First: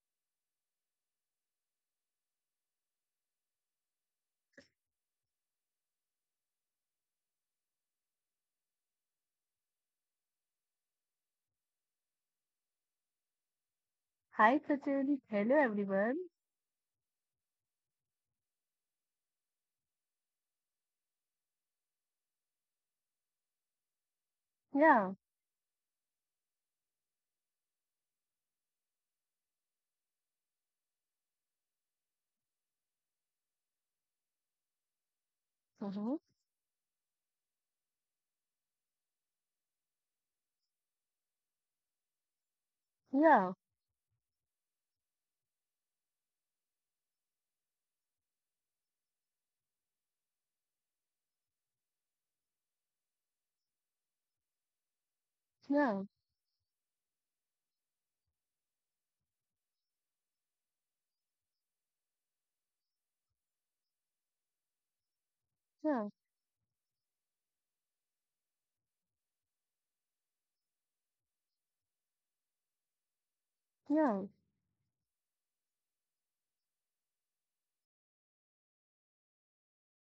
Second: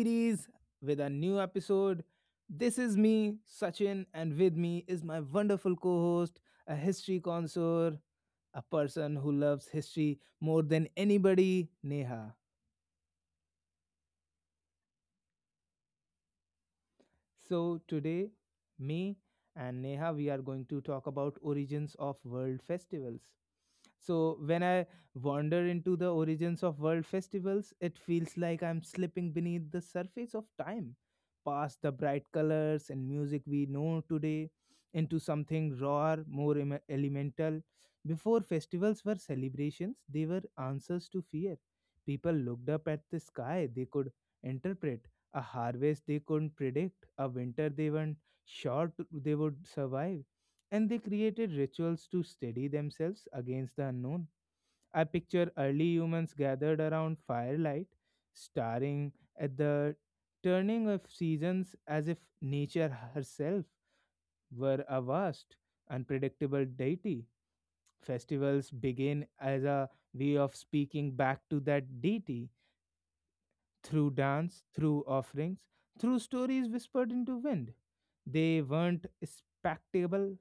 series with a new episode. This is me, Sachin, and with me is my wonderful co host, a history connoisseur, a person who loves history more than anybody, Neha. Hi, Sachin. Hello, everyone. So, today, me and Neha, we are going to talk about origins of world festivals. So when I Yeah. wander into the origins of world festivals, it feels like I'm slipping beneath the surface of time, past the bright colors and music we know today, into something rawer, Mm-hmm. more elemental. Before festivals were celebrations, they were answers to fear. People looked up at the sky they Yeah. could interpret, a harvest they couldn't predict, a winter they weren't sure they would survive, and they created rituals to steady themselves against the unknown. I picture early Yeah. humans gathered around firelight, staring at the turning of seasons as if nature herself were a vast, Yeah. unpredictable deity. Festivals begin as a way of speaking back to that deity through Yeah. dance, through offerings, through stories whispered into wind. They weren't spectable,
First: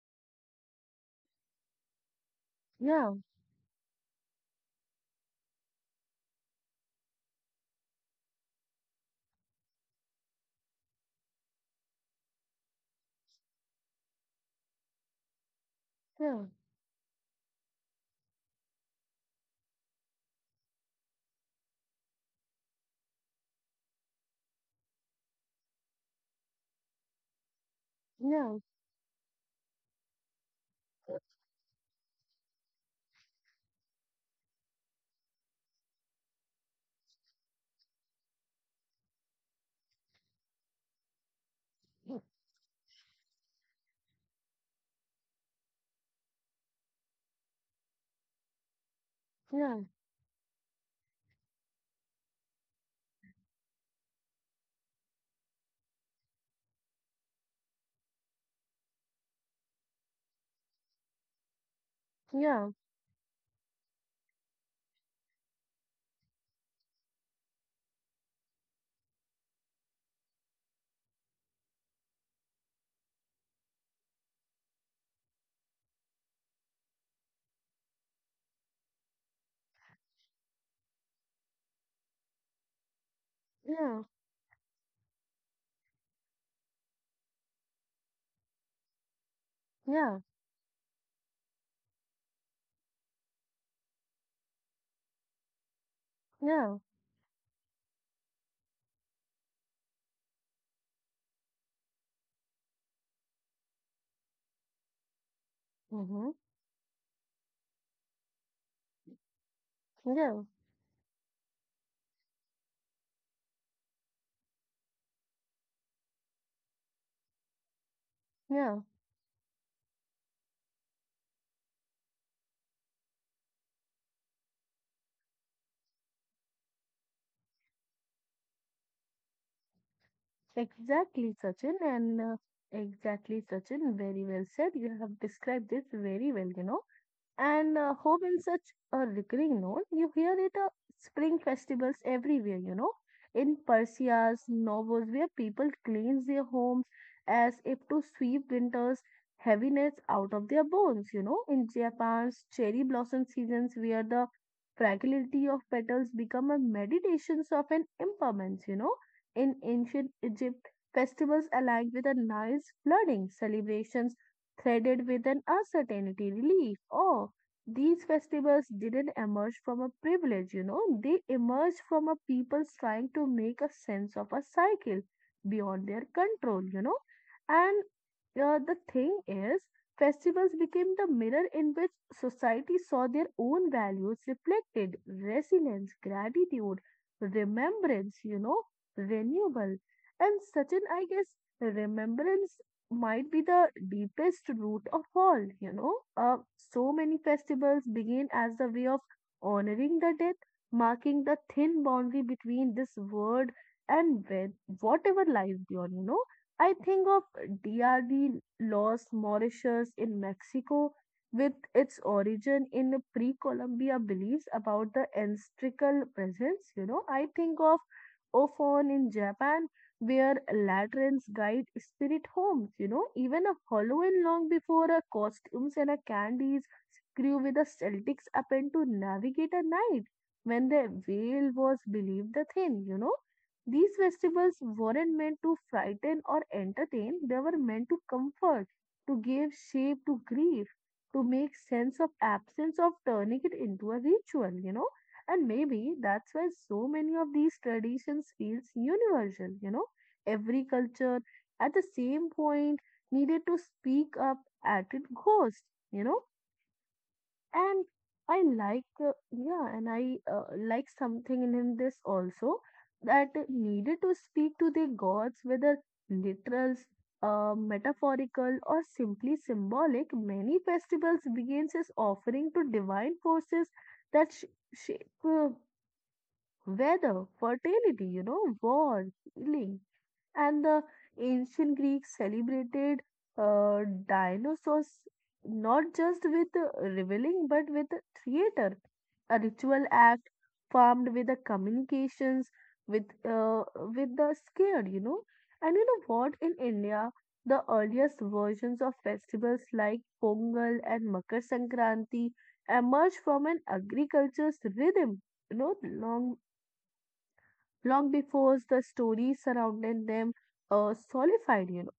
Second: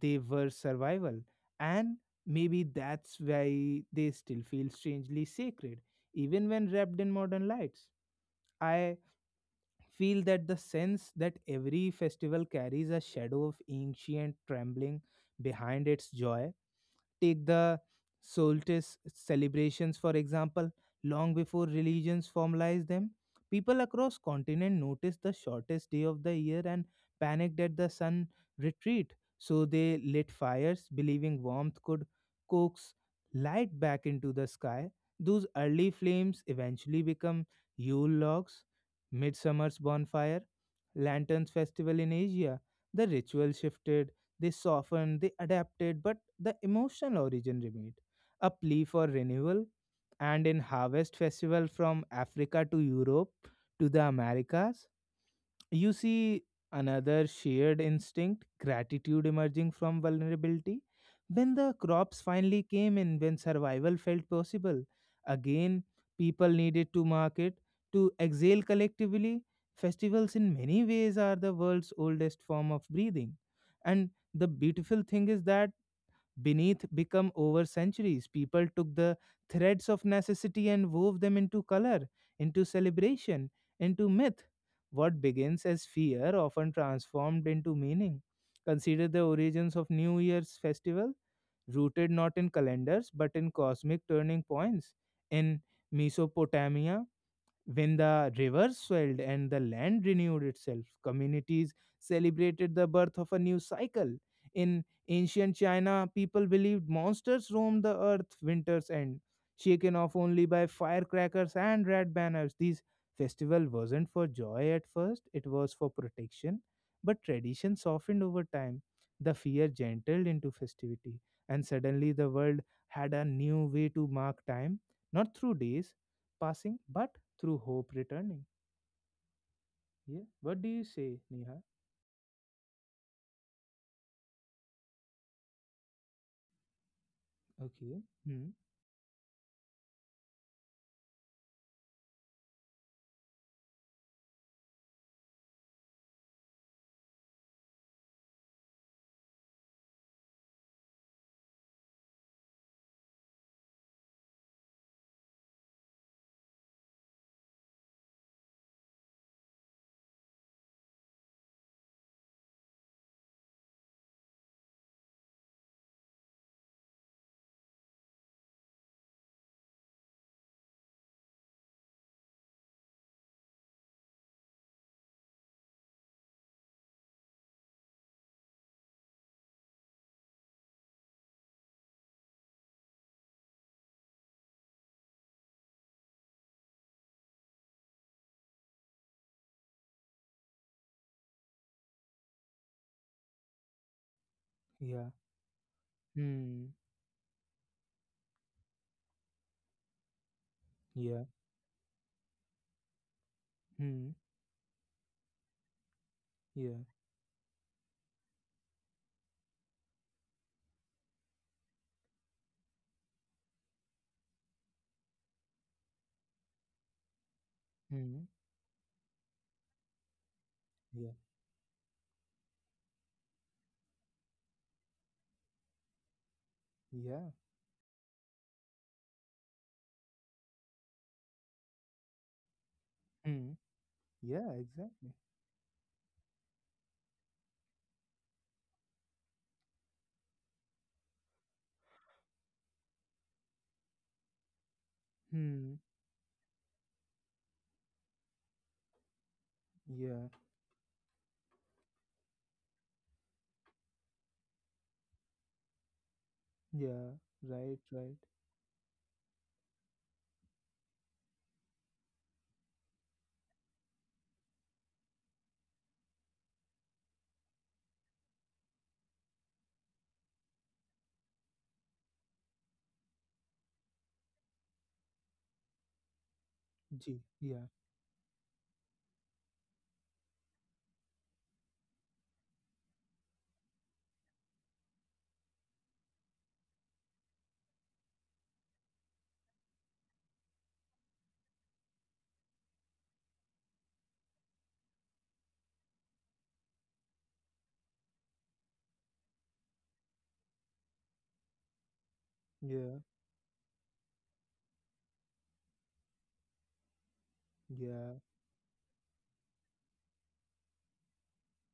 they were survival, and maybe that's why they still feel strangely sacred even when wrapped in modern lights. I feel that the sense that every festival carries a shadow of ancient trembling behind its Yeah. joy. Take the solstice celebrations, for example, long before religions formalized them. People across continent noticed the shortest day of the year and panicked at the sun Yeah. retreat. So they lit fires, believing warmth could coax light back into the sky. Those early flames eventually become Yule logs, Midsummer's bonfire, Lanterns Festival in Yeah. Asia. The ritual shifted, they softened, they adapted, but the emotional origin remained. A plea for renewal, Yeah. and in Harvest Festival from Africa to Europe to the Americas, you see another shared instinct, gratitude emerging from vulnerability when the crops finally Yeah. came in, when survival felt possible again, people needed to market, to exhale collectively. Festivals, in many ways, are the world's oldest form of breathing. And the beautiful thing is that beneath become over centuries, people took the threads of necessity and wove them into color, into celebration, Yeah. into myth. What begins as fear often transformed into meaning. Consider the origins of Yeah. New Year's festival, rooted not in calendars but in cosmic turning points. In Yeah. Mesopotamia, when the rivers swelled and the land renewed itself, communities celebrated the birth of a new cycle. In ancient China, Mm-hmm. people believed monsters roamed the earth winter's end, shaken off Yeah. only by firecrackers and red banners. These festival wasn't for joy at first, it was for protection, but tradition softened over Yeah. time. The fear gentled into festivity, and suddenly the world had a new way to mark time, not through days passing, but through hope returning. Yeah. What do you say, Exactly, Neha? Sachin. And exactly, Sachin. Very well said. You have described this very well. And Okay. Hope in Hmm. such a recurring note, you hear it at spring festivals everywhere, in Persia's novels where people cleanse their homes as if to sweep winter's heaviness out of their bones, in Japan's cherry blossom seasons where the fragility of petals become a meditations of an impermanence, in ancient Egypt, festivals aligned with a Nile's flooding celebrations threaded with an uncertainty relief. Oh, these festivals didn't emerge from a privilege, they emerged from a people trying to make a sense of a cycle beyond their control. And the thing is, festivals became the mirror in which society saw their own values reflected resilience, gratitude, remembrance, renewal. And Sachin, I guess remembrance might be the deepest root of Yeah. all. Hmm. So many festivals begin as a way of honoring the dead, marking the Yeah. thin boundary between this world and Hmm. with whatever lies beyond. I Yeah. think of DRD Los Mauritius in Mexico with its origin in the pre-Columbia beliefs about the ancestral presence. I think of Hmm. Ofon in Japan where lanterns Yeah. guide spirit homes, even a Halloween long before a costumes and a candies grew Yeah. with the Celtics happen to navigate a night when their veil was believed the thing. Hmm. These Yeah. festivals Exactly. weren't meant to frighten or entertain, they were meant to comfort, to give shape to grief, to make sense of absence of turning it into a ritual. And maybe Hmm. that's why so many of these traditions feels universal. Yeah. Every culture at the same point needed to speak up at its ghost, you know. Yeah. And Right. Right. I like, yeah, and I like something in this also that needed to speak to their gods, whether literal, metaphorical, or simply symbolic. Many festivals begins as offering to divine forces that shape weather, Gee. Yeah. fertility, war, healing and the ancient Greeks celebrated uh, dinosaurs not just with reveling but with theater, a ritual act formed with the communications with uh, with the scared. And you know what? In India, the earliest versions of festivals like Pongal and Makar Sankranti emerged Yeah. from an agriculture's rhythm, you know, long long Yeah. before the stories surrounding them solidified.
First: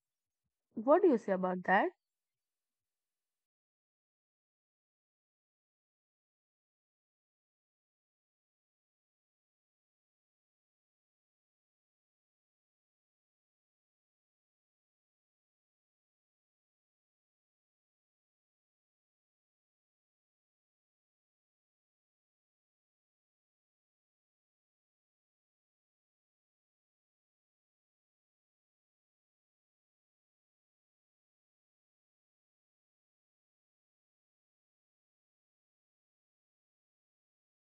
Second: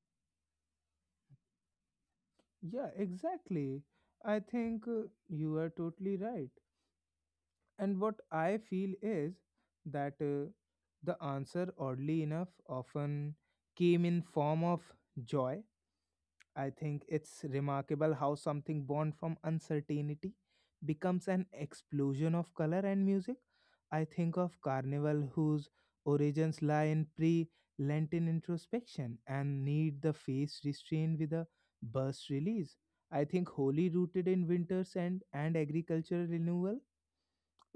What do you say about that? Yeah. Exactly. I think you are totally right. And what I feel is that the answer, oddly enough, often came in form of joy. I think it's remarkable how something born from uncertainty becomes an explosion of color and music. I think of Carnival, whose origins lie in pre Lenten introspection and need the face restrained with a burst release. I think Holi, rooted in winters and agricultural renewal,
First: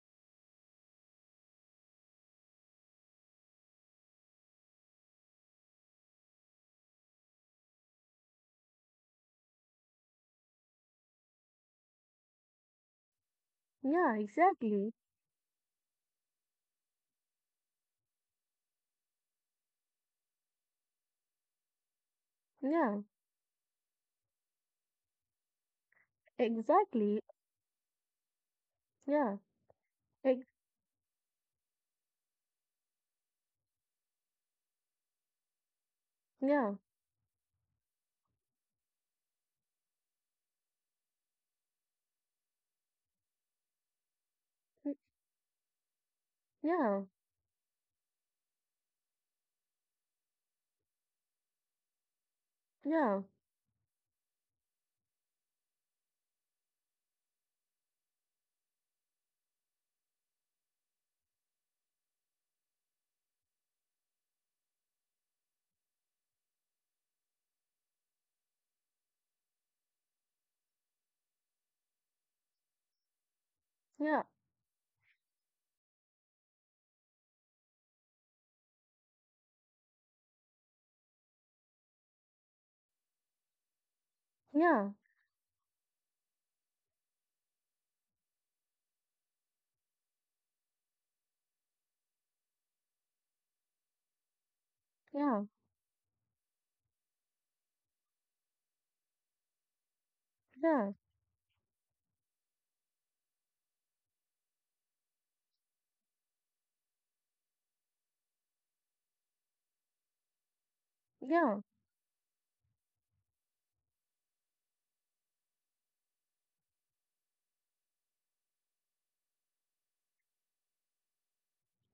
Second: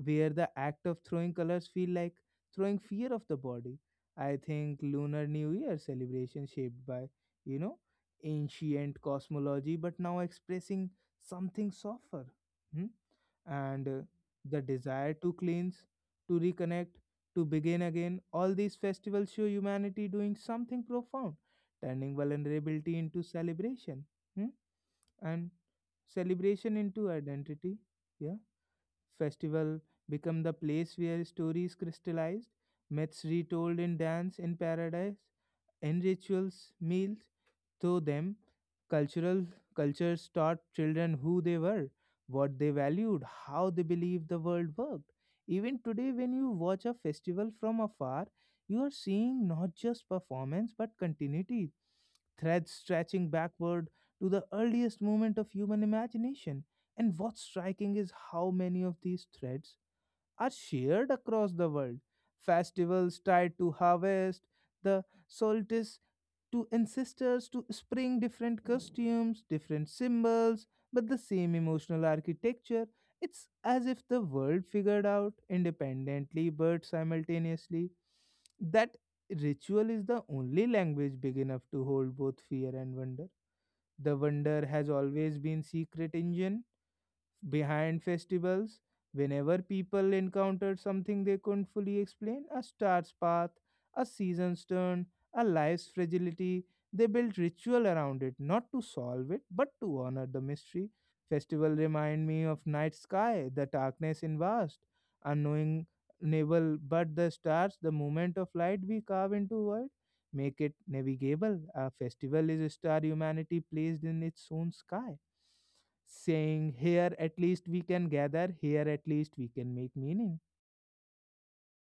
where the act of throwing colors feel like throwing fear of the body. I think Lunar New Year celebration shaped by, you know, ancient cosmology, but now expressing something softer. Hmm? And Yeah, the exactly. desire to cleanse, to reconnect, to begin again. All these festivals show humanity doing something profound, turning Yeah, vulnerability into celebration. Hmm? And celebration into exactly. identity. Yeah, Yeah, festival become ex- the place where stories crystallized, myths retold in dance in paradise, and yeah, rituals meals through them. Cultural Cultures taught children who they were, what they valued, how they believed the world worked. Even today, when you watch a yeah, festival from afar, you are seeing not just performance but continuity, threads yeah, stretching backward to the earliest moment of human imagination. And what's striking is how many of these threads are shared across the world. Festivals tied to harvest, the solstice, to ancestors, to spring, different costumes, different symbols, but the same emotional architecture. It's as if the yeah, world figured out independently but simultaneously that ritual is the only language big enough to hold both fear and wonder. The wonder yeah, has always been secret engine behind festivals. Whenever people encountered something they couldn't fully explain, a star's path, a season's turn, yeah, a life's fragility, they built ritual around it, not to solve it, but to honor the yeah, mystery. Festival remind me of night sky, the darkness in vast, unknowing navel, but the stars, the movement of light we carve into world, make it navigable. yeah. A festival is a star humanity placed in its own sky, saying here at least we can gather, here at least we can make meaning.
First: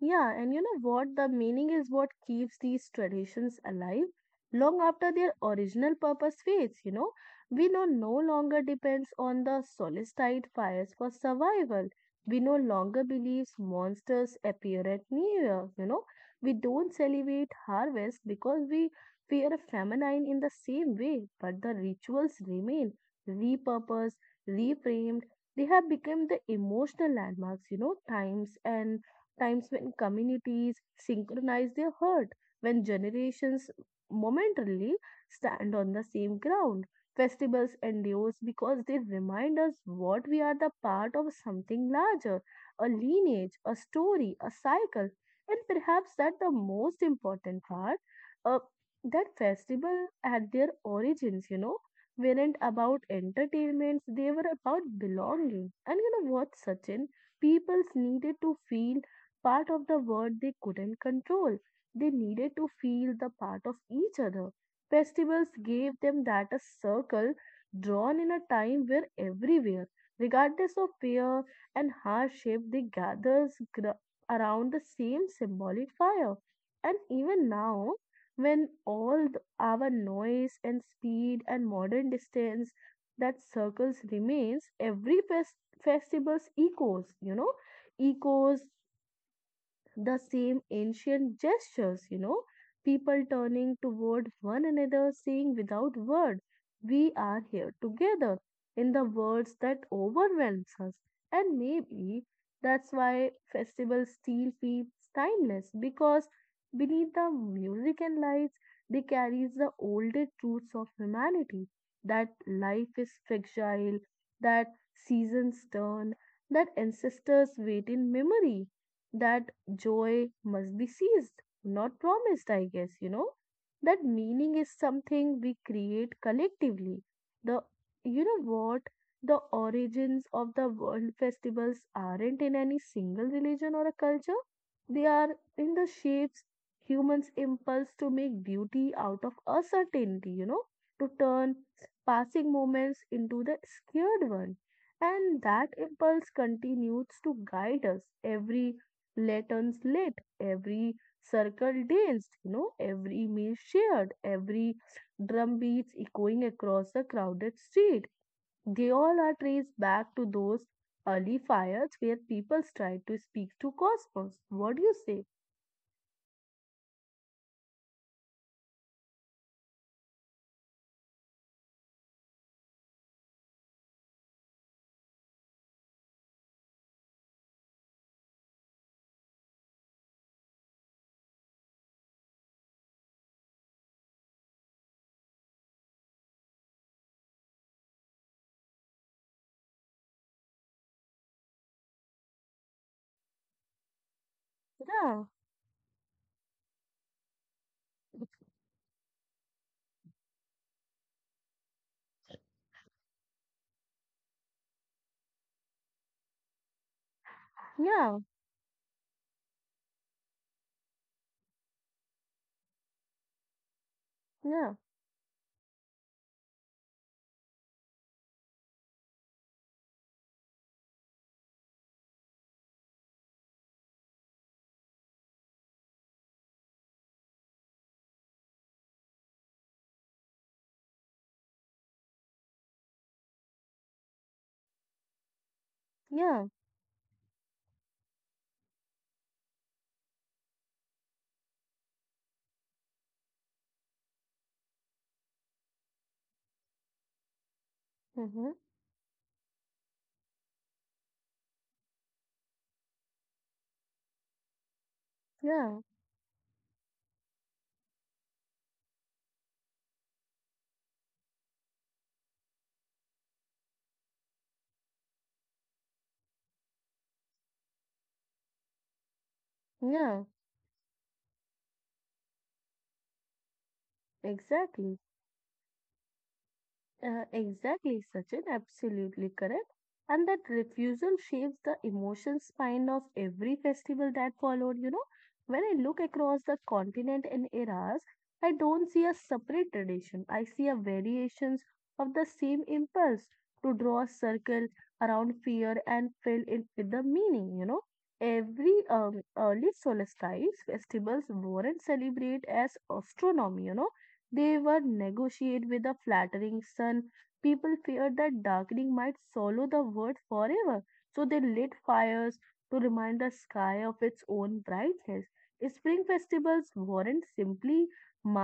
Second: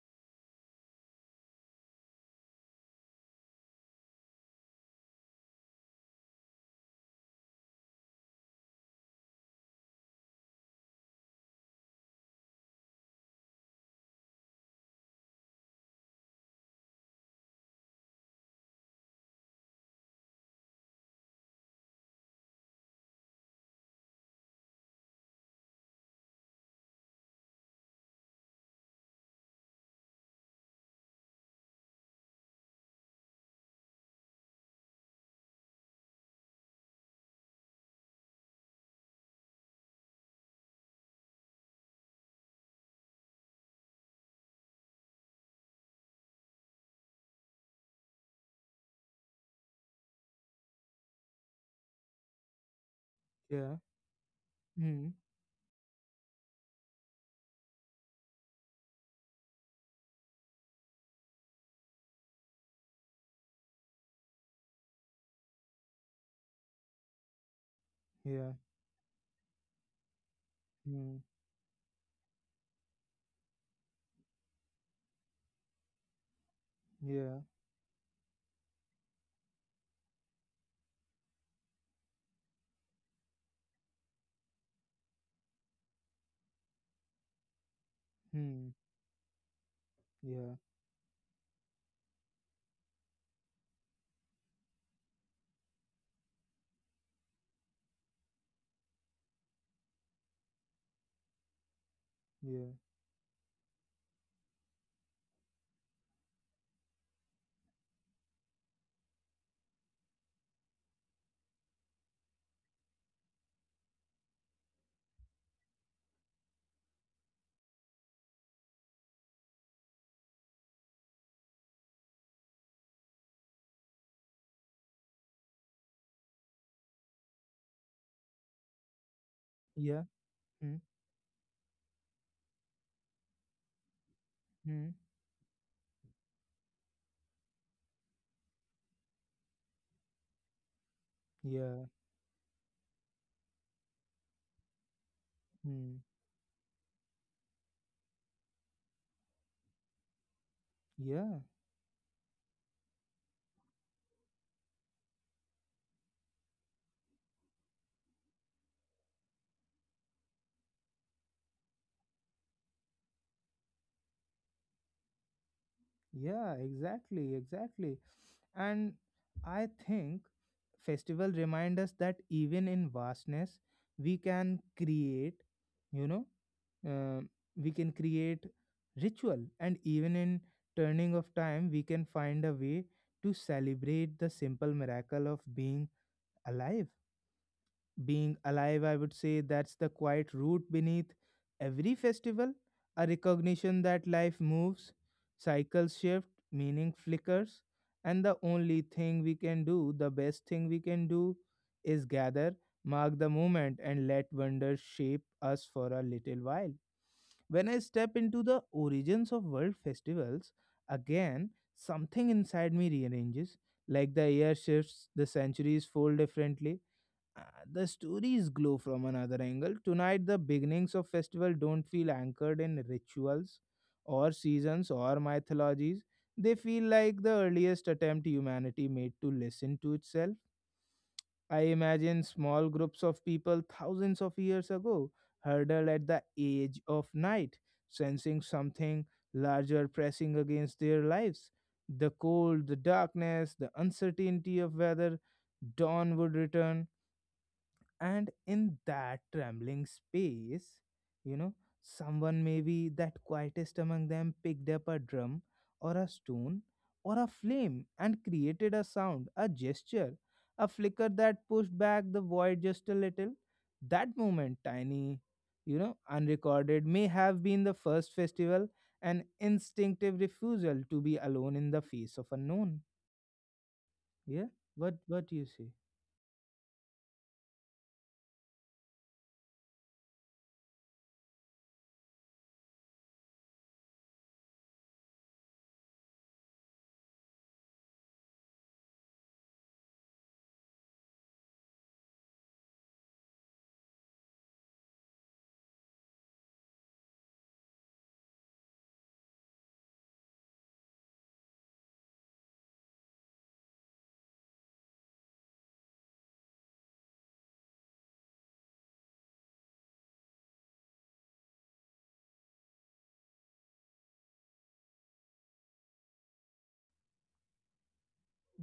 Yeah, and you know what? The meaning is what keeps these traditions alive long after their original purpose fades. We know no longer depends on the solstice fires for survival. We no longer believe monsters appear at New Year. We don't celebrate harvest because we fear a famine in the same way, but the rituals remain repurposed, reframed. They have become the emotional landmarks, times and times when communities synchronize their hurt, when generations momentarily stand on the same ground. Festivals endure because they remind us what we are the part of something larger, a lineage, a story, a cycle, and perhaps that the most important part, uh, that festival at their origins, weren't about Yeah. entertainments, they were about Hmm. belonging. And you know what, Sachin? Peoples needed to feel part of the world they couldn't control. They needed to feel the part of each other. Festivals gave them that a circle drawn in a Yeah. time where everywhere, regardless of Hmm. fear and hardship, around the same symbolic fire. And Yeah. even now, when all our noise and speed and modern distance that circles remains, festival's echoes, echoes Hmm. the Yeah. same ancient gestures, people turning toward one another, saying without word, we are here together, in the words that overwhelms us. And maybe Yeah. that's why festivals still feels timeless because beneath the music and lights, they carries the oldest truths of humanity that life is fragile, that seasons turn, that ancestors wait in memory that joy must be seized, not promised, I guess. That meaning is something we create collectively. The, you know what? The Yeah. origins of the Hmm. world festivals aren't in any single religion or a culture. Hmm. They are in the shapes humans impulse to make beauty out of uncertainty, to turn Yeah. passing moments into the scared one. And that Hmm. impulse continues to guide us every lanterns lit, every Yeah. circle danced, every meal shared, every drum beats echoing across the crowded street. They all are traced back to those early fires where people tried to speak to cosmos. What do you say? Yeah. Exactly. Exactly. And I think festival remind us that even in vastness, we can create. You know. uh, we can create ritual, and even in turning of time we can find a way to celebrate the simple miracle of being alive. Being alive, I would say that's the quiet root beneath every festival, a recognition that life moves, Yeah, cycles shift, meaning flickers, and the only thing we can do, the best thing we can do, is gather, mark the moment, and let wonder shape us for a little while. When I step yeah, into the origins of world festivals, again, something inside me rearranges. Like the air yeah, shifts, the centuries fold differently, uh, the stories glow from another angle. Tonight, the beginnings of festival don't feel anchored in rituals or seasons or mythologies. They feel like the earliest attempt humanity made to listen to itself. I imagine small groups of people thousands of years ago huddled at the yeah, edge of night, sensing something larger pressing against their lives. The cold, the darkness, the uncertainty of whether dawn would return, and hmm in that trembling space, you know, someone, maybe that quietest among them, picked up a drum yeah, or a stone or a flame and created a sound, a gesture, a flicker that pushed back the void just a little. That moment, tiny, you know, unrecorded, may have been the first festival, an instinctive yeah, refusal to be alone in the face of unknown. Yeah. what exactly. what do you say? Exactly, Sachin, absolutely correct. And that refusal shapes the emotion spine of every festival that followed. You know, when I look across the continent and eras, I don't see a separate tradition. I see a variations of the same impulse to draw a circle around fear and fill it with the meaning. You know, every early solstice festivals weren't celebrate as astronomy. You know they were negotiated with a flattering sun. People feared that darkening might swallow the world forever, so they lit fires to remind the sky of its own brightness. Spring festivals weren't simply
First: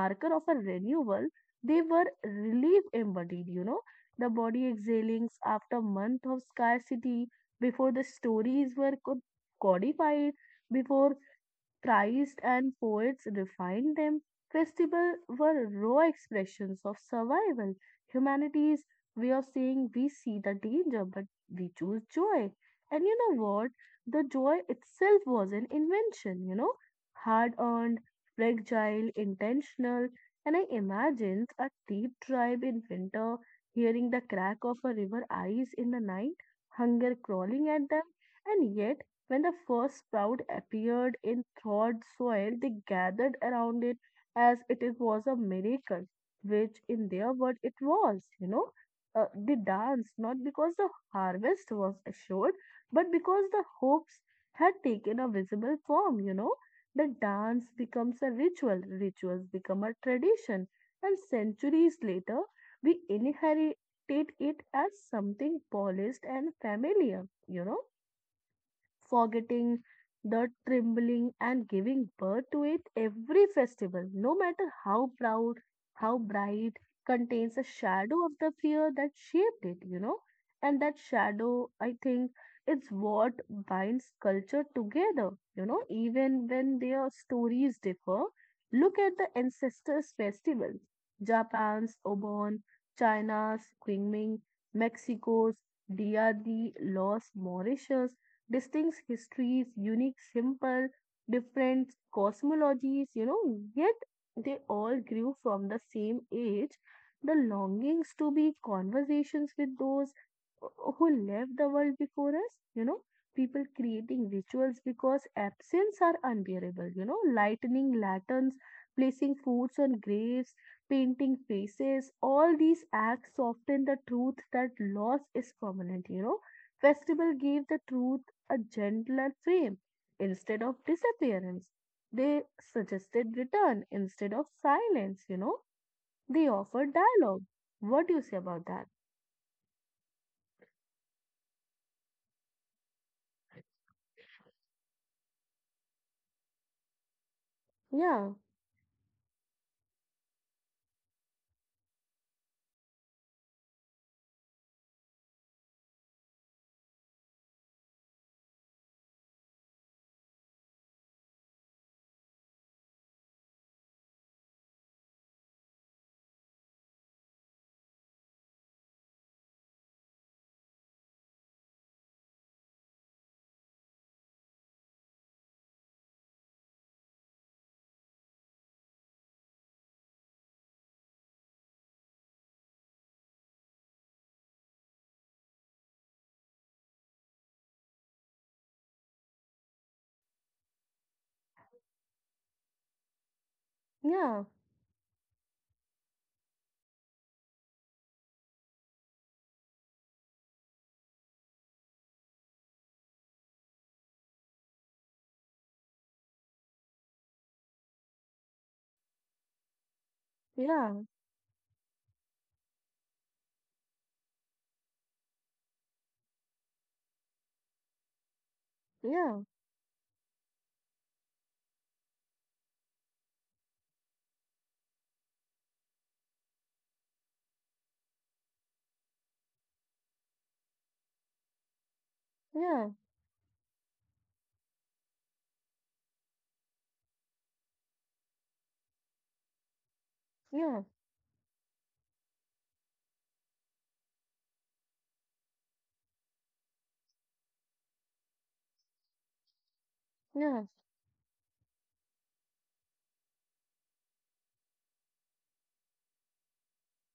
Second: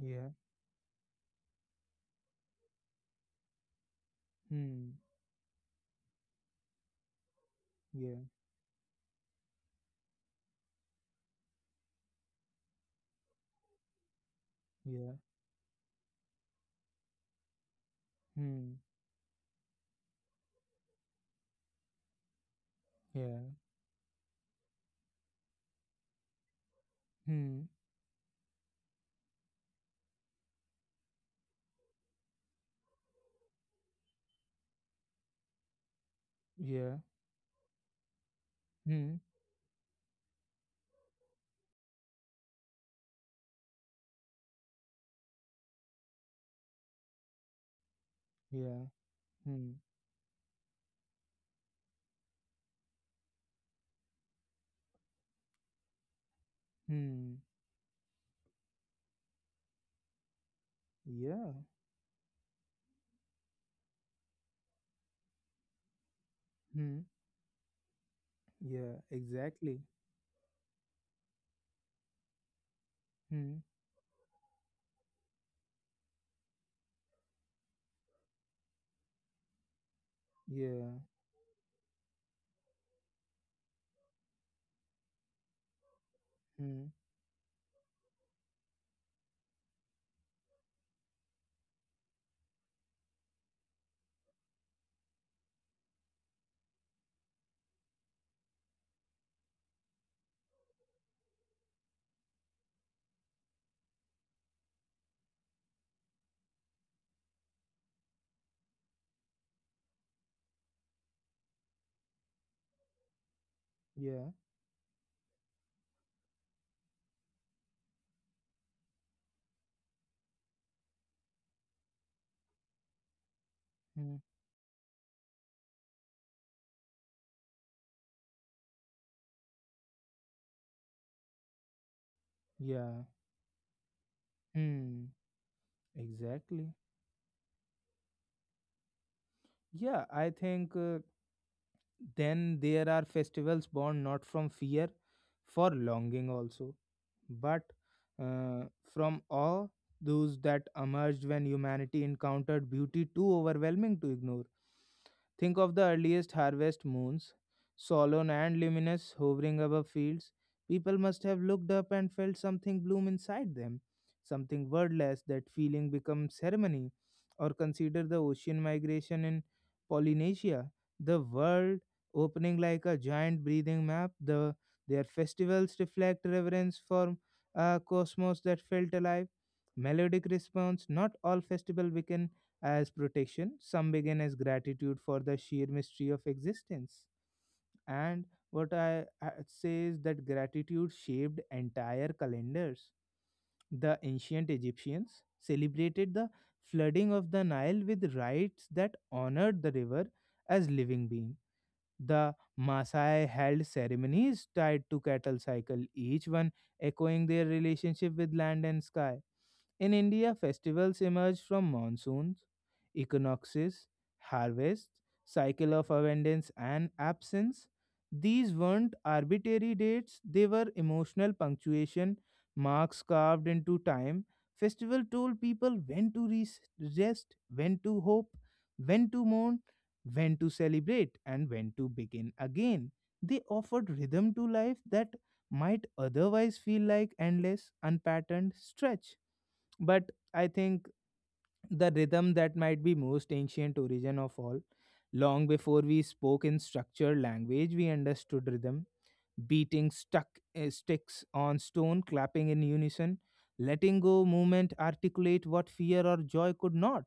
Yeah. of a renewal; they were relief embodied. You know, the body Hmm. exhalings after month of scarcity, before the Yeah. stories were codified, before Christ and poets refined them. Yeah. Festivals were raw expressions of survival, Hmm. humanity's way of saying we see the danger, but we choose joy. And you know Yeah. what? The joy itself was an invention, hard Hmm. earned, fragile, intentional. And I imagined a deep tribe in winter, hearing the crack of a river ice in the night, Yeah. hunger crawling at them, and yet Hmm. when the first sprout appeared in thawed soil, they gathered around it as if was a miracle, which in their word it was. Yeah. They Hmm. danced not because the harvest was assured, but because the hopes had taken a visible form. The Hmm. dance becomes a ritual, rituals become a tradition, and Yeah. centuries later, we inherit it as something polished and Hmm. familiar, you know Yeah. Forgetting Exactly. the trembling and giving birth to it every Hmm. festival, no matter how proud, how bright, contains a shadow of the fear that shaped it. And that Yeah. shadow, I think, is what binds culture together, even when Hmm. their stories differ. Look at the ancestors' festivals Japan's Obon, China's Qingming, Mexico's Dia de los Mauritius distinct histories, unique, simple, different cosmologies, yet they all grew from the same age. The longings to be conversations with those who left the world before us, people creating Yeah. rituals because absence are unbearable, lightening lanterns, placing foods on graves, painting faces, all these acts soften the Hmm. truth that loss is permanent. Festival gave the truth a gentler frame, instead of disappearance. They Yeah. suggested return instead of Hmm. silence. They Exactly. offered dialogue. What do you say about that? Yeah. I think. Then there are festivals born not from fear, for longing also, but Yeah, uh, from awe, those that emerged when humanity encountered beauty too overwhelming to ignore. Think of the earliest harvest moons, solemn and luminous, hovering above fields. People must have looked up and felt something bloom inside them, something wordless. That feeling becomes ceremony, or consider the ocean migration in Polynesia. The world opening like a giant breathing map. Their festivals reflect reverence for a cosmos that felt alive. Melodic response. Not all festival begin as protection. Some begin as gratitude for the sheer mystery of existence. And what I say is that gratitude shaped entire calendars. The yeah, ancient Egyptians celebrated the flooding of the Nile with rites that honored the river as living being. The Maasai held ceremonies tied to cattle cycle, each one echoing their relationship with land and sky. In India, yeah, festivals emerge from monsoons, equinoxes, harvests, cycle of abundance and absence. These weren't yeah, arbitrary dates, they were emotional punctuation marks carved into time. Festival told people when to rest, when to hope, when to mourn, when to celebrate, and when to begin yeah, again. They offered rhythm to life that might otherwise feel like endless, unpatterned stretch. But I yeah, think the rhythm that might be most ancient origin of all. Long before we spoke in structured language, we understood rhythm, beating stuck yeah, sticks on stone, clapping in unison, letting go movement articulate what fear or joy could not.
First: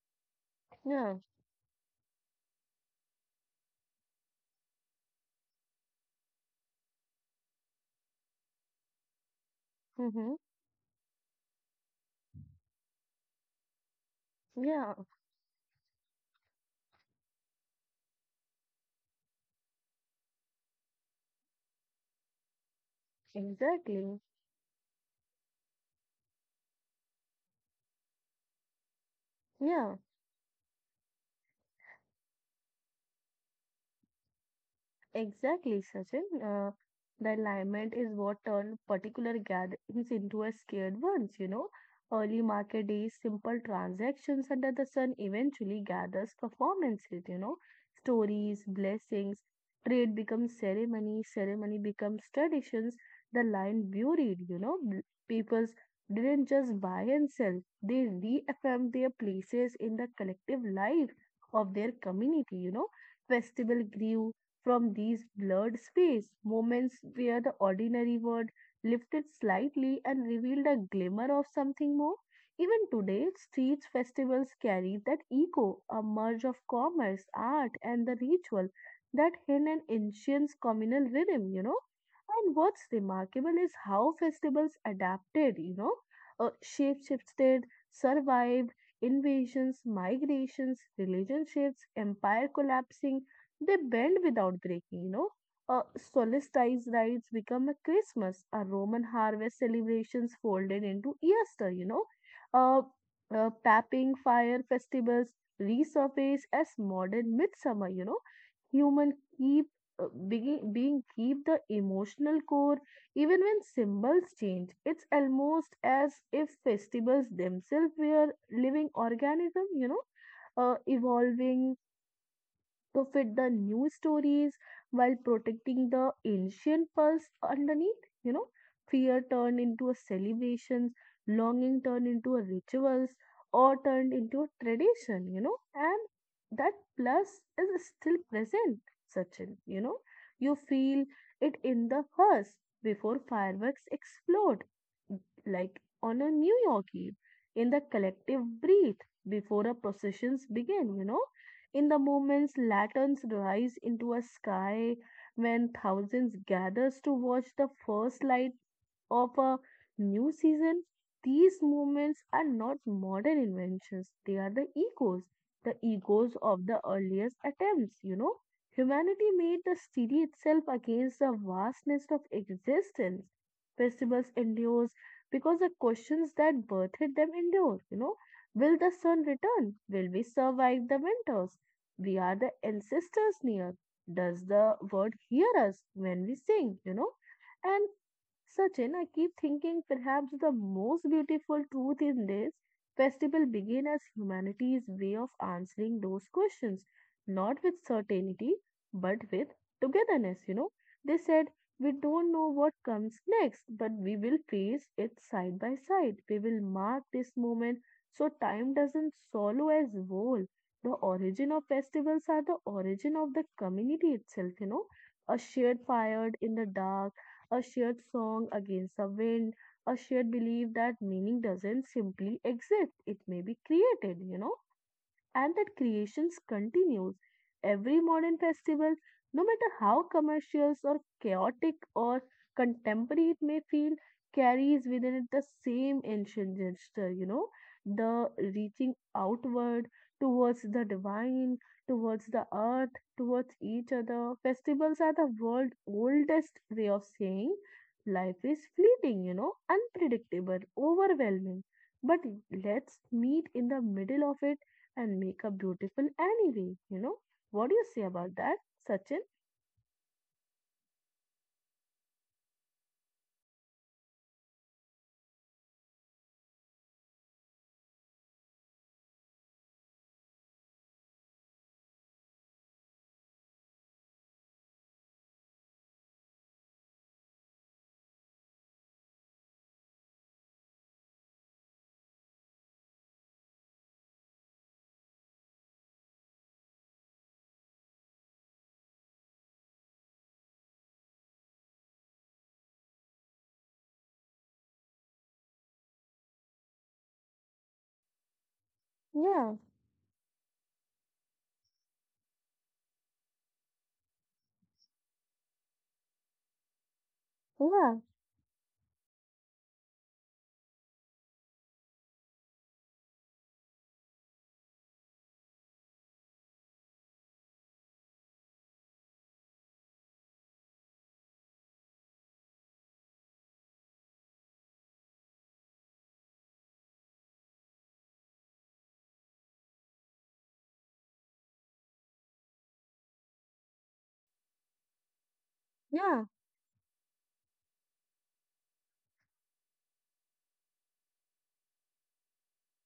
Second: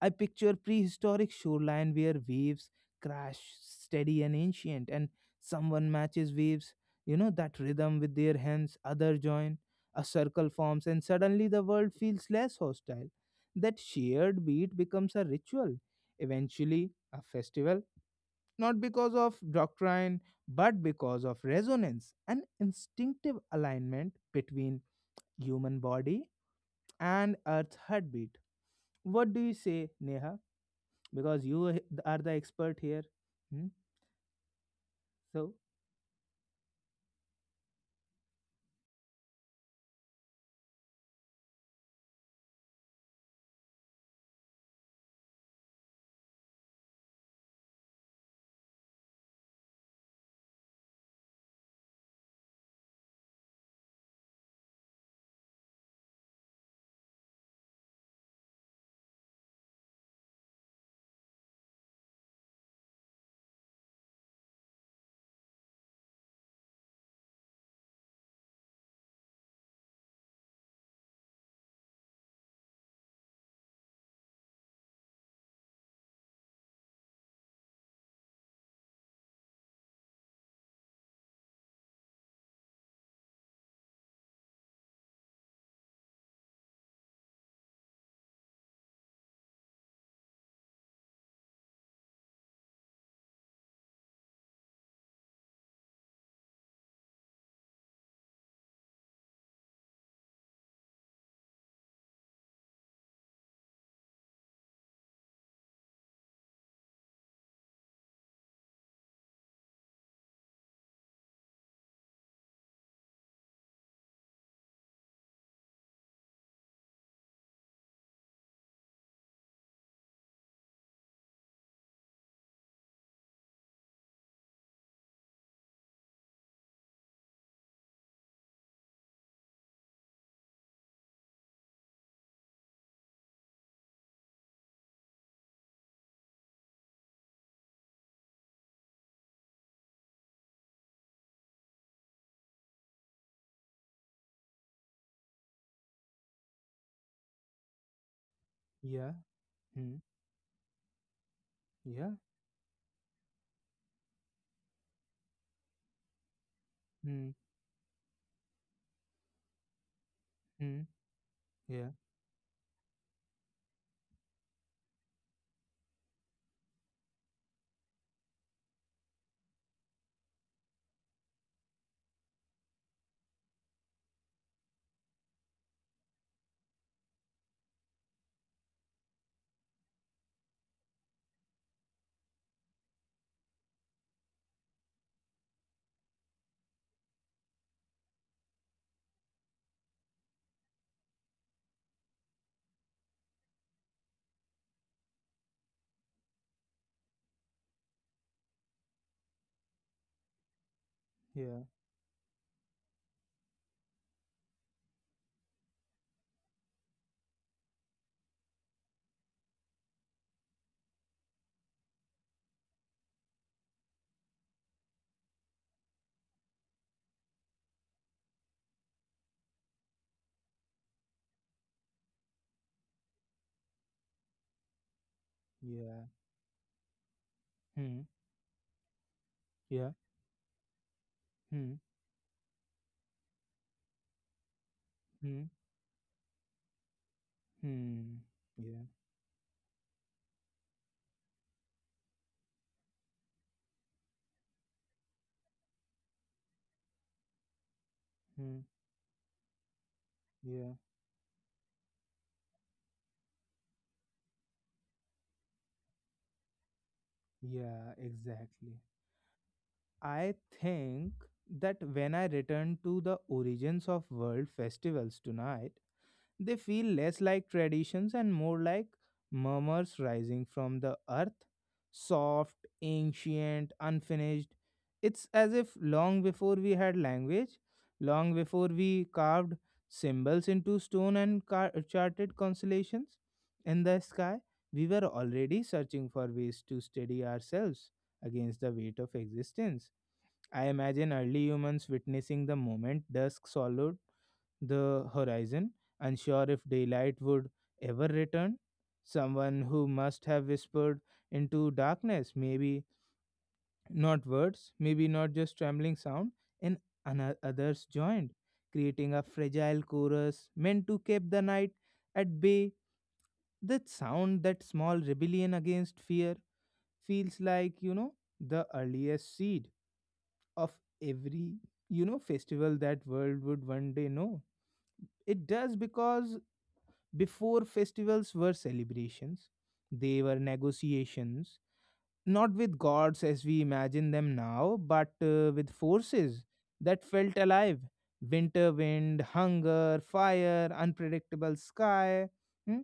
I picture yeah, prehistoric shoreline where waves crash steady and ancient, and someone matches waves, you know, that rhythm with their hands, other join, a hmm circle forms, and suddenly the world feels less hostile. That shared beat yeah, becomes a ritual, eventually a festival, not because of doctrine, but because of resonance and instinctive alignment exactly. between human body and Earth's heartbeat. What do you say, Yeah. Neha? Because you are the expert here. Hmm? So, Exactly, Sachin. Uh, the alignment is what turned particular gatherings into a scared ones. Early market days, simple transactions under the sun eventually gathers performances. Stories, blessings, trade becomes ceremony, ceremony becomes traditions. The line buried, you know. Peoples didn't just buy and sell, they reaffirmed their places in the collective life of their community. Festival grew from these blurred space moments where the ordinary word lifted slightly and revealed a glimmer of something more. Even today, streets festivals carry that echo, a merge of commerce, art, and the ritual that hid an ancient communal rhythm. And what's remarkable is how festivals adapted, you know, shapeshifted, survived invasions, migrations, relationships, empire collapsing, they bend without breaking. Solstice rites become a Christmas, a Roman harvest celebrations folded into Easter. Uh, Papping fire festivals resurface as modern midsummer. Human keep being keep the emotional core even when symbols change. It's almost as if festivals themselves were living organism, evolving to fit the new stories while protecting the ancient pulse underneath. You know, fear turned into a celebrations, longing turned into a rituals, or turned into a tradition. You know, and that plus is still present, Sachin. You know, you feel it in the first before fireworks explode, like on a New York Eve, in the collective breath yeah, before a hmm, processions begin. You know, in the yeah, moments, lanterns rise into a sky when thousands gathers to hmm, watch the first light of a new season, hmm, these yeah, movements are not modern inventions. They are the echoes of the earliest attempts, you know. Humanity made the city itself against the vastness of existence. Festivals endure because the questions that birthed them endure, you know. Will the sun return? Will we survive the winters? We are the ancestors near. Does the world hear us when we sing, you know? And Sachin, I keep thinking perhaps the most beautiful truth in this festival begins as humanity's way of answering those questions, not with certainty, but with togetherness, you know. They said, yeah, we don't know what comes next, but we will face it side by side. We will mark this moment so time doesn't swallow as whole. The origin of festivals are the origin of the community itself, you know. A shared fire in the dark, a shared song against the wind, a shared belief that meaning doesn't simply exist, it may be created, you know, and that yeah, creations continues hmm, every modern festival, no matter yeah, how commercials or hmm, chaotic or contemporary it may feel, carries within it the hmm, same ancient gesture, you know, hmm, the yeah, reaching outward towards the divine, towards the earth, towards each other. Festivals are the world's oldest way of saying life hmm, is fleeting, you know, unpredictable, yeah, overwhelming, but let's meet in the middle of it and make a beautiful anyway. You know, what do you yeah, say about that, exactly. Sachin? I think that when I return to the origins of world festivals tonight, they feel less like traditions and more like murmurs rising from the earth. Soft, ancient, unfinished. It's as if long before we had language, long before we carved symbols into stone and charted constellations in the sky, we were already searching for ways to steady ourselves against the weight of existence. I imagine early humans witnessing the moment dusk swallowed the horizon, unsure if daylight would ever return. Yeah, Someone who must have whispered into darkness, maybe not words, maybe not just trembling sound, and others yeah, joined, creating a fragile chorus meant to keep the night at bay. That sound, that small rebellion against fear, feels like, you know, the earliest seed of every, you know, festival that world would one day know. It does because before festivals were celebrations, they were negotiations not with gods as we imagine them now but with yeah, forces that felt alive, winter wind, hunger, fire, unpredictable sky. Hmm?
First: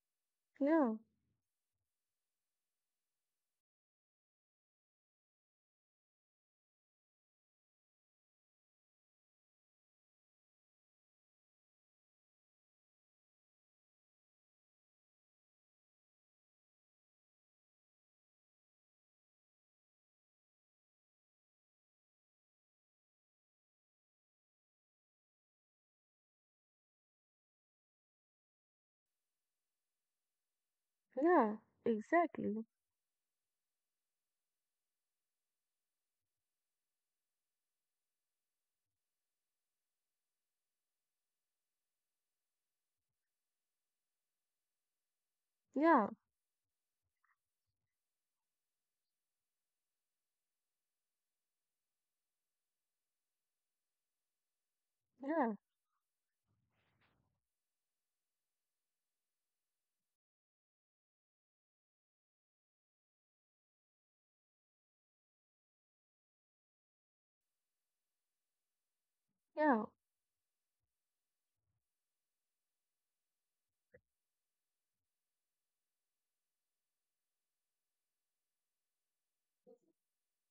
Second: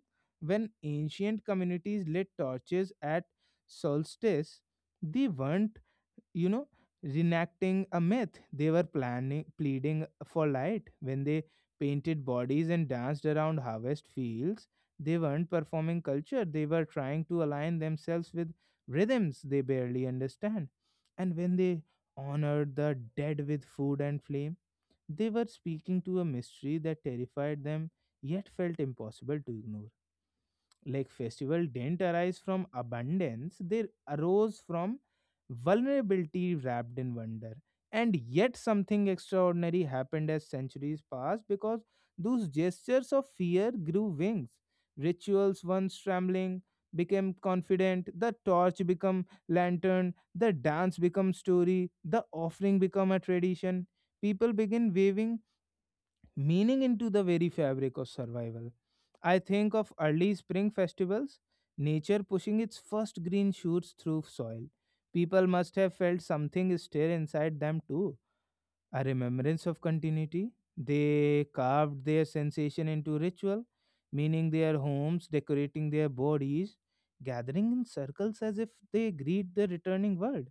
When yeah, ancient communities lit torches at solstice, they weren't, you know, reenacting a myth, they were planning, pleading for light. When they painted bodies and danced around harvest fields, they weren't performing culture, they were trying to align themselves with rhythms they barely understand. And when they honored the dead with food and flame, they were speaking to a mystery that terrified them, yet felt impossible to ignore. Like yeah, festival didn't arise from exactly. abundance, they arose from vulnerability wrapped in wonder. And yet something extraordinary happened as centuries passed, because those gestures of fear grew wings. Rituals once Yeah, trembling became confident, the torch became lantern, the dance became story, the offering became a tradition. People begin waving yeah, meaning into the very fabric of survival. I think of early spring festivals, nature pushing its first green shoots through soil. People must have felt something stir inside them too, a remembrance of yeah, continuity. They carved their sensation into ritual, meaning their homes, decorating their bodies, gathering in circles as if they greet the returning world.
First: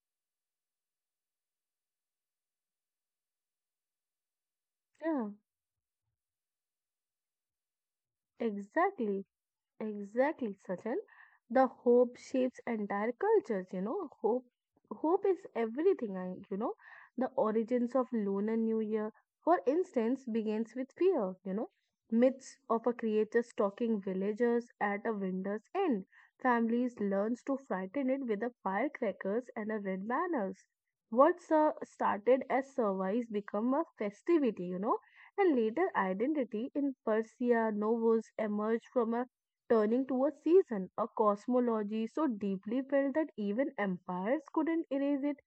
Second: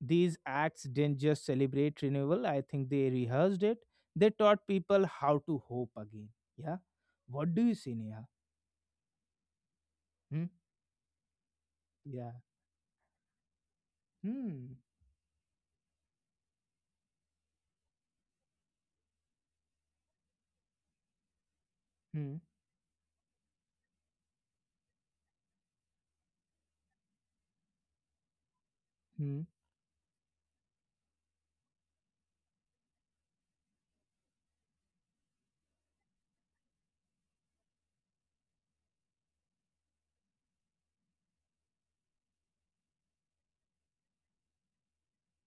These acts didn't just celebrate renewal, I think they rehearsed it. They taught people yeah, how to hope again. Yeah. What do you say, Neha? exactly. Hmm? Exactly, Sachin. The hope Yeah. shapes entire cultures, you know. Hope Hmm. hope is everything, you know. The origins of Lunar New Year, for instance, begins with fear, you know. Hmm. Myths of a creator stalking villagers at a winter's end. Families learns to frighten it with the Hmm. firecrackers and the red banners. Started as survives become a festivity, you know, and later identity in Persia novels emerge from a turning to a season, a cosmology so deeply felt that even empires couldn't erase it.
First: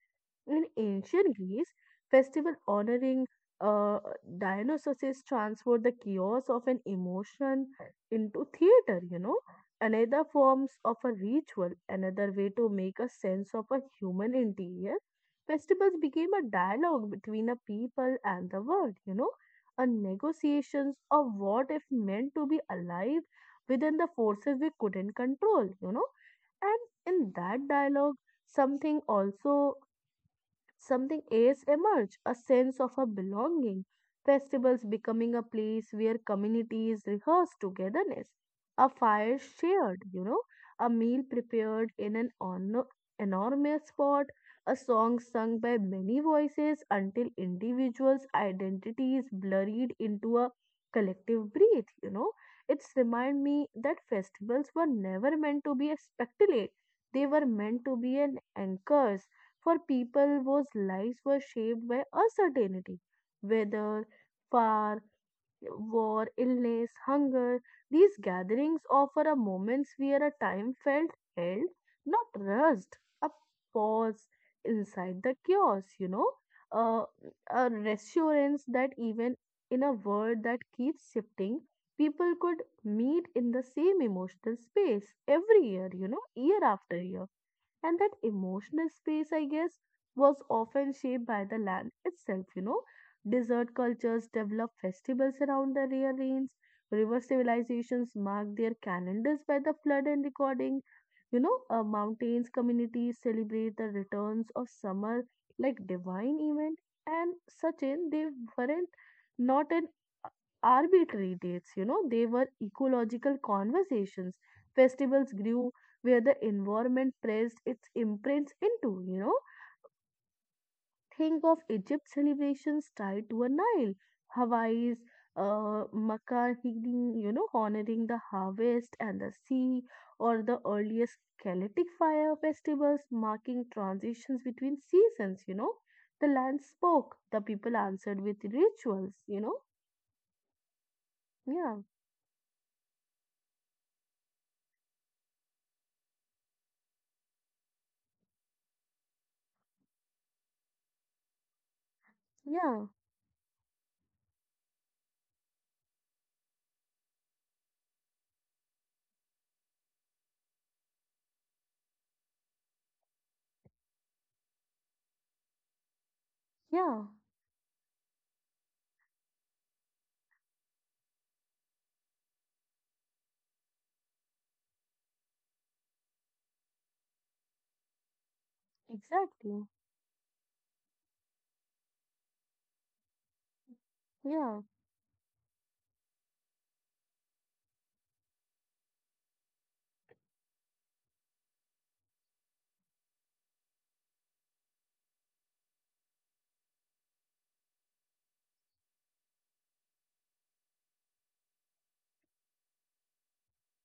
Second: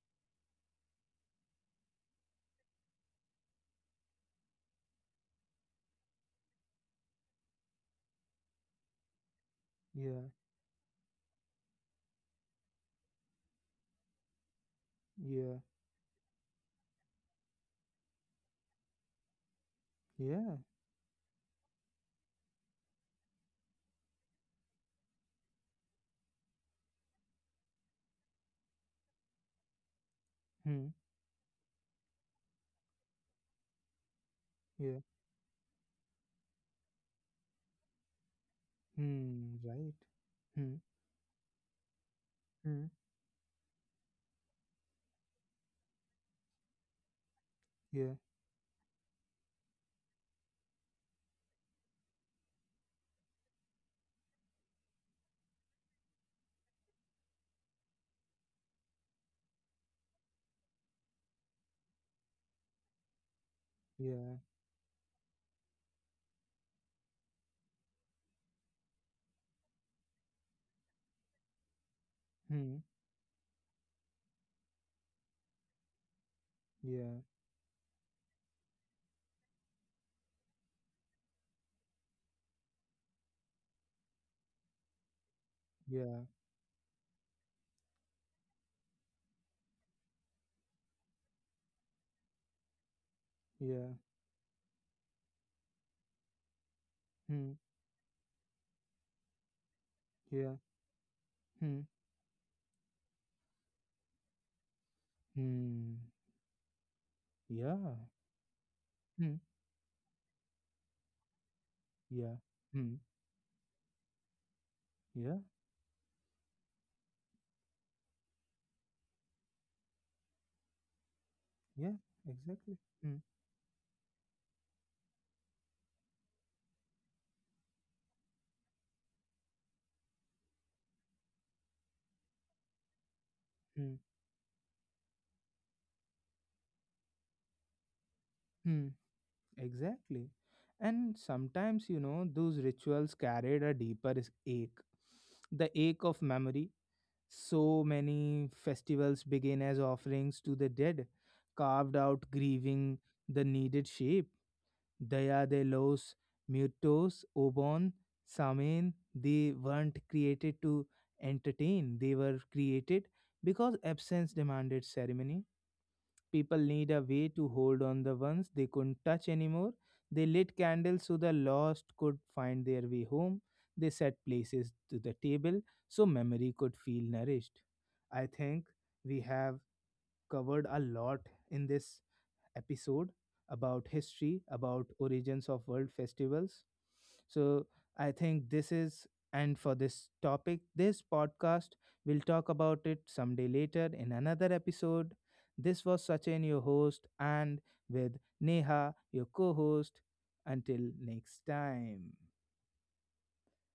In ancient Greece, festival honoring uh, Dionysus transformed the chaos of an emotion into theater, you know, another Yeah. forms of a ritual, another way to make a sense of a human interior. Yeah. Festivals became a dialogue between a people and the world, you know, a Yeah. negotiations of what if meant to be alive within the forces we couldn't control, you know. And in that dialogue, something also Hmm. something else emerged, a sense of a belonging, festivals Yeah. becoming a place where communities rehearse togetherness, a fire Hmm. Right. shared, you know, Hmm. a meal prepared in Hmm. Enormous pot, a song sung by many voices until Yeah. individuals' identities blurred into a collective breath, you know. It's remind me that festivals were never meant to be a spectacle. They were meant to be an anchors for people whose lives were shaped by uncertainty, weather, Yeah. fire, war, illness, hunger. These gatherings offer a moments where a time felt held, not Hmm. rushed, a pause inside the chaos, you know, uh, Yeah. a reassurance that even in a world that keeps shifting, people could meet in the same emotional space every year, you Yeah. know, year after year, and that emotional space, I guess, was often shaped by the land itself, you know. Desert Yeah. cultures developed festivals around the rare rains. River Hmm. civilizations mark their calendars by the flood and Yeah. recording. You know, Hmm. uh, mountains communities celebrate the returns of summer like Hmm. divine event. And such Yeah. in they weren't Hmm. not an arbitrary dates, you know, they Yeah. were Hmm. ecological conversations. Festivals Yeah. grew where the environment pressed its imprints into, you know. Think of Yeah. Egypt Exactly. celebrations Hmm. tied to a Nile, Hawaii's Makkah, you know, honoring the harvest and the sea, or the earliest Celtic fire festivals marking Hmm. transitions between seasons, you know. The land spoke, the people answered with Hmm. rituals, you know. Exactly. And Yeah, sometimes, you know, those rituals carried a deeper ache. The ache of memory. So many festivals begin as offerings to the dead, carved out, yeah, grieving the needed shape. Daya de los muertos, Obon, Samen, they weren't created to entertain, they were created because absence demanded ceremony. People need a yeah. way to hold on the ones they couldn't touch anymore. They lit candles so the lost could find their way home. They set places to the table so memory could feel nourished. I think we have Exactly. covered a lot in this episode about history, Yeah. about origins of world festivals. So I think this is, and for this topic, this podcast, we'll talk about it someday later in another episode. This was Sachin, your host, and with Neha, your co host. Until next time.